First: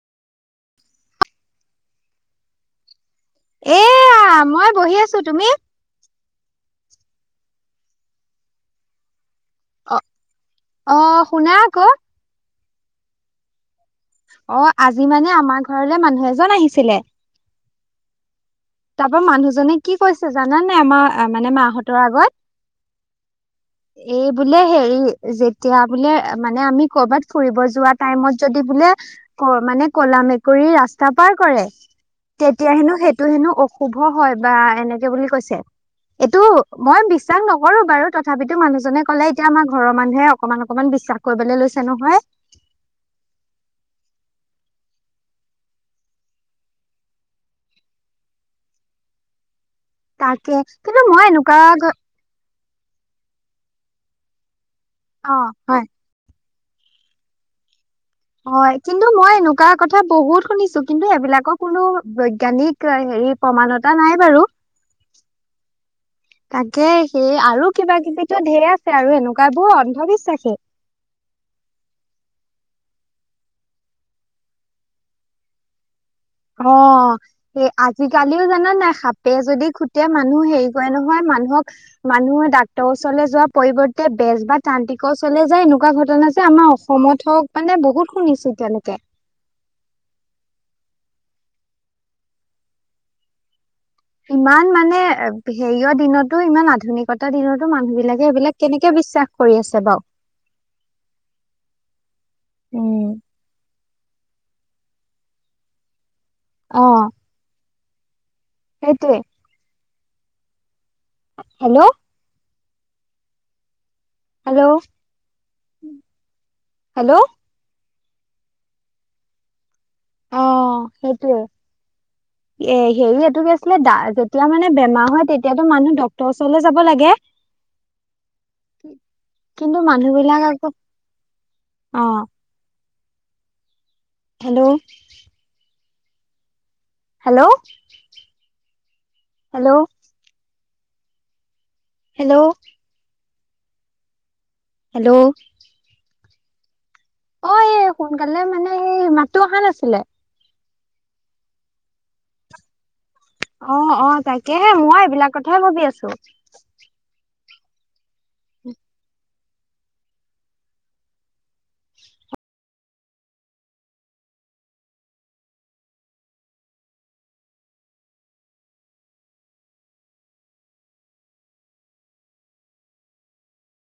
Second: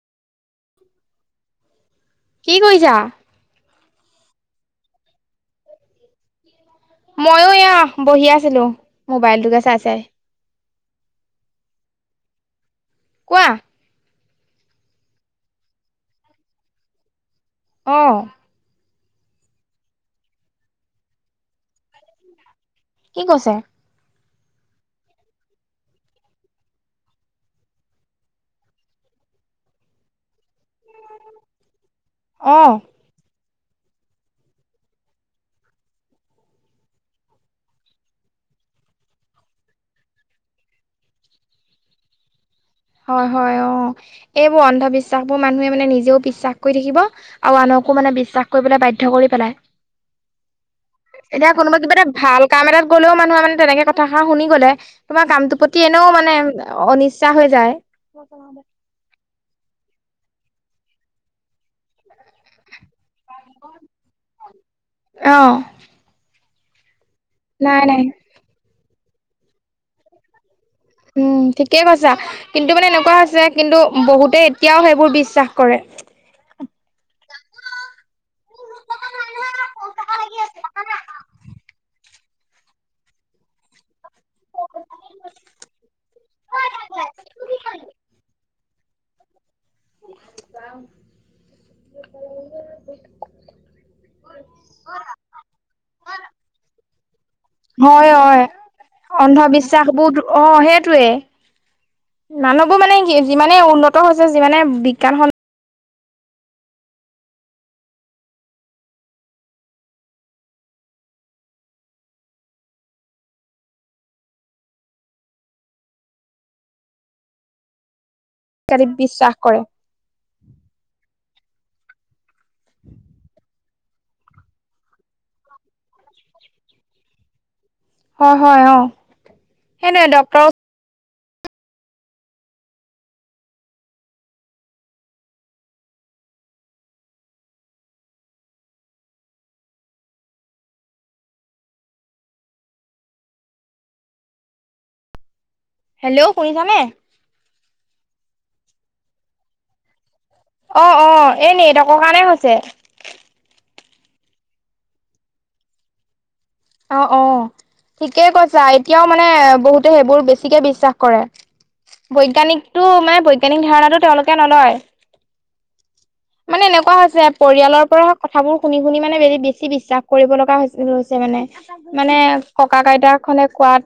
কি কৰিছা? এয়া মই বহি আছো তুমি? মইও এয়া বহি আছিলোঁ মোবাইলটোকে চাই চাই। অঁ শুনা আক। কোৱা- অঁ আজি মানে আমাৰ ঘৰলে মানুহ এজন আহিছিলে- অঁ! তাৰ পৰা মানুহজনে কি কৈছে জানানাই আমাৰ মানে মাহঁতৰ আগত। কি কৈছে? এই বোলে হেৰি যেতিয়া বোলে মানে আমি কৰবাত ফুৰিব যোৱা টাইমত যদি বোলে- মানে কলা মেকুৰী ৰাস্তা পাৰ কৰে অঁ তেতিয়া হেনো সেইটো হেনো- শুভ হয় বা এনেকে বুলি কৈছে। এইটো মই বিশ্বাস নকৰো বাৰু তথাপিতো মানুহজনে কলে এতিয়া আমাৰ ঘৰৰ মানুহে অকমান অকমান বিশ্বাস- কৰিবলে লৈছে নহয়। হয়ঁ হয়ঁ অঁ এইবোৰ অন্ধবিশ্বাস বোৰ মানুহে মানে নিজেও বিশ্বাস কৰি থাকিব- আৰু আনকো মানে বিশ্বাস কৰিবলৈ বাধ্য কৰি পেলাই তাকে কিন্তু মই এতিয়া কোনোবা এনেকুৱা কিবা এটা- ভাল কাম এটাত গ'লেও মানুহে মানে তেনেকে কথাষাৰ শুনি গ'লে। তোমাৰ অ', কামটোৰ প্ৰতি হয়। এনেও মানে অনিচ্ছা হৈ যায়। হয়ঁ কিন্তু মই এনেকুৱা কথা বহুত শুনিছোঁ কিন্তু এইবিলাকক- কোনো বৈজ্ঞানিক হেৰি প্ৰমানতা নাই বাৰু। অঁ তাকে সেই আৰু নাই কিবা নাই কিবিটো ঢেৰ আছে আৰু এনেকুৱা বোৰ অন্ধবিশ্বাসেই। উমঁ ঠিকেই কৈছা কিন্তু মানে এনেকুৱা হৈছে কিন্তু বহুতে এতিয়াও সেইবোৰ বিশ্বাস কৰে। অঁ! এ আজিকালিও জানা নাই সাপে যদি খুটে মানুহ হেৰি কৰে নহয় মানুহক। মানুহে ডাক্তৰ ওচৰলৈ যোৱা পৰিৱৰ্ত- এ বেজ বা তান্ত্ৰিকৰ ওচৰলে যায় এনেকুৱা ঘটনা যে আমাৰ অসমত হওঁক মানে বহুত শুনিছোঁ এতিয়ালৈকে। [unintelligible] ইমান মানে এ ভি- হেৰিয়ৰ দিনতো ইমান আধুনিকতাৰ দিনতো মানুহ হয় বিলাকে হেইবিলাক কেনেকে বিশ্বাস কৰি আছে বাওঁ। অঁ হেইটোৱে। মানুহবোৰ উম মানে কি যিমানে উন্নত হৈছে যিমানে বিজ্ঞানসন। অহ। সেইটোৱেই। হেল্লৌ! হেল্লৌ! হেল্লৌ! এতি বিশ্বাস কৰে। অহ সেইটোৱে। [inaudible] এ হেৰি এইটো কি আছিলে দা যেতিয়া মানে বেমাৰ হয় তেতিয়াতো মানুহ ডক্তৰৰ ওচৰলে যাব লাগে হয় হয় অ কিন্তু সেটোৱে মানুহ ডক্টৰ বিলাক আকৌ অ hello hello hello hello hello hello শুনিছানে অ এই সোনকালে মানে সেই মাতটো অহা নাছিলে অ অ এ নেটৱৰ্কৰ কাৰণে হৈছে অ অ তাকেহে মই এইবিলাক কথাই ভাবি আছো অ অ ঠিকেই কৈছা এতিয়াও মানে বহুতে সেইবোৰ বেছিকে বিশ্বাস কৰে বৈজ্ঞানিকটো মানে বৈজ্ঞানিক ধাৰণাটো তেওঁলোকে নলয় মানে এনেকুৱা হৈছে পৰিয়ালৰ পৰা কথাবোৰ শুনি শুনি মানে হেতি বেছি বিশ্বাস কৰিব লগা হৈছে মানে মানে ককাক আইতাহনে কোৱাত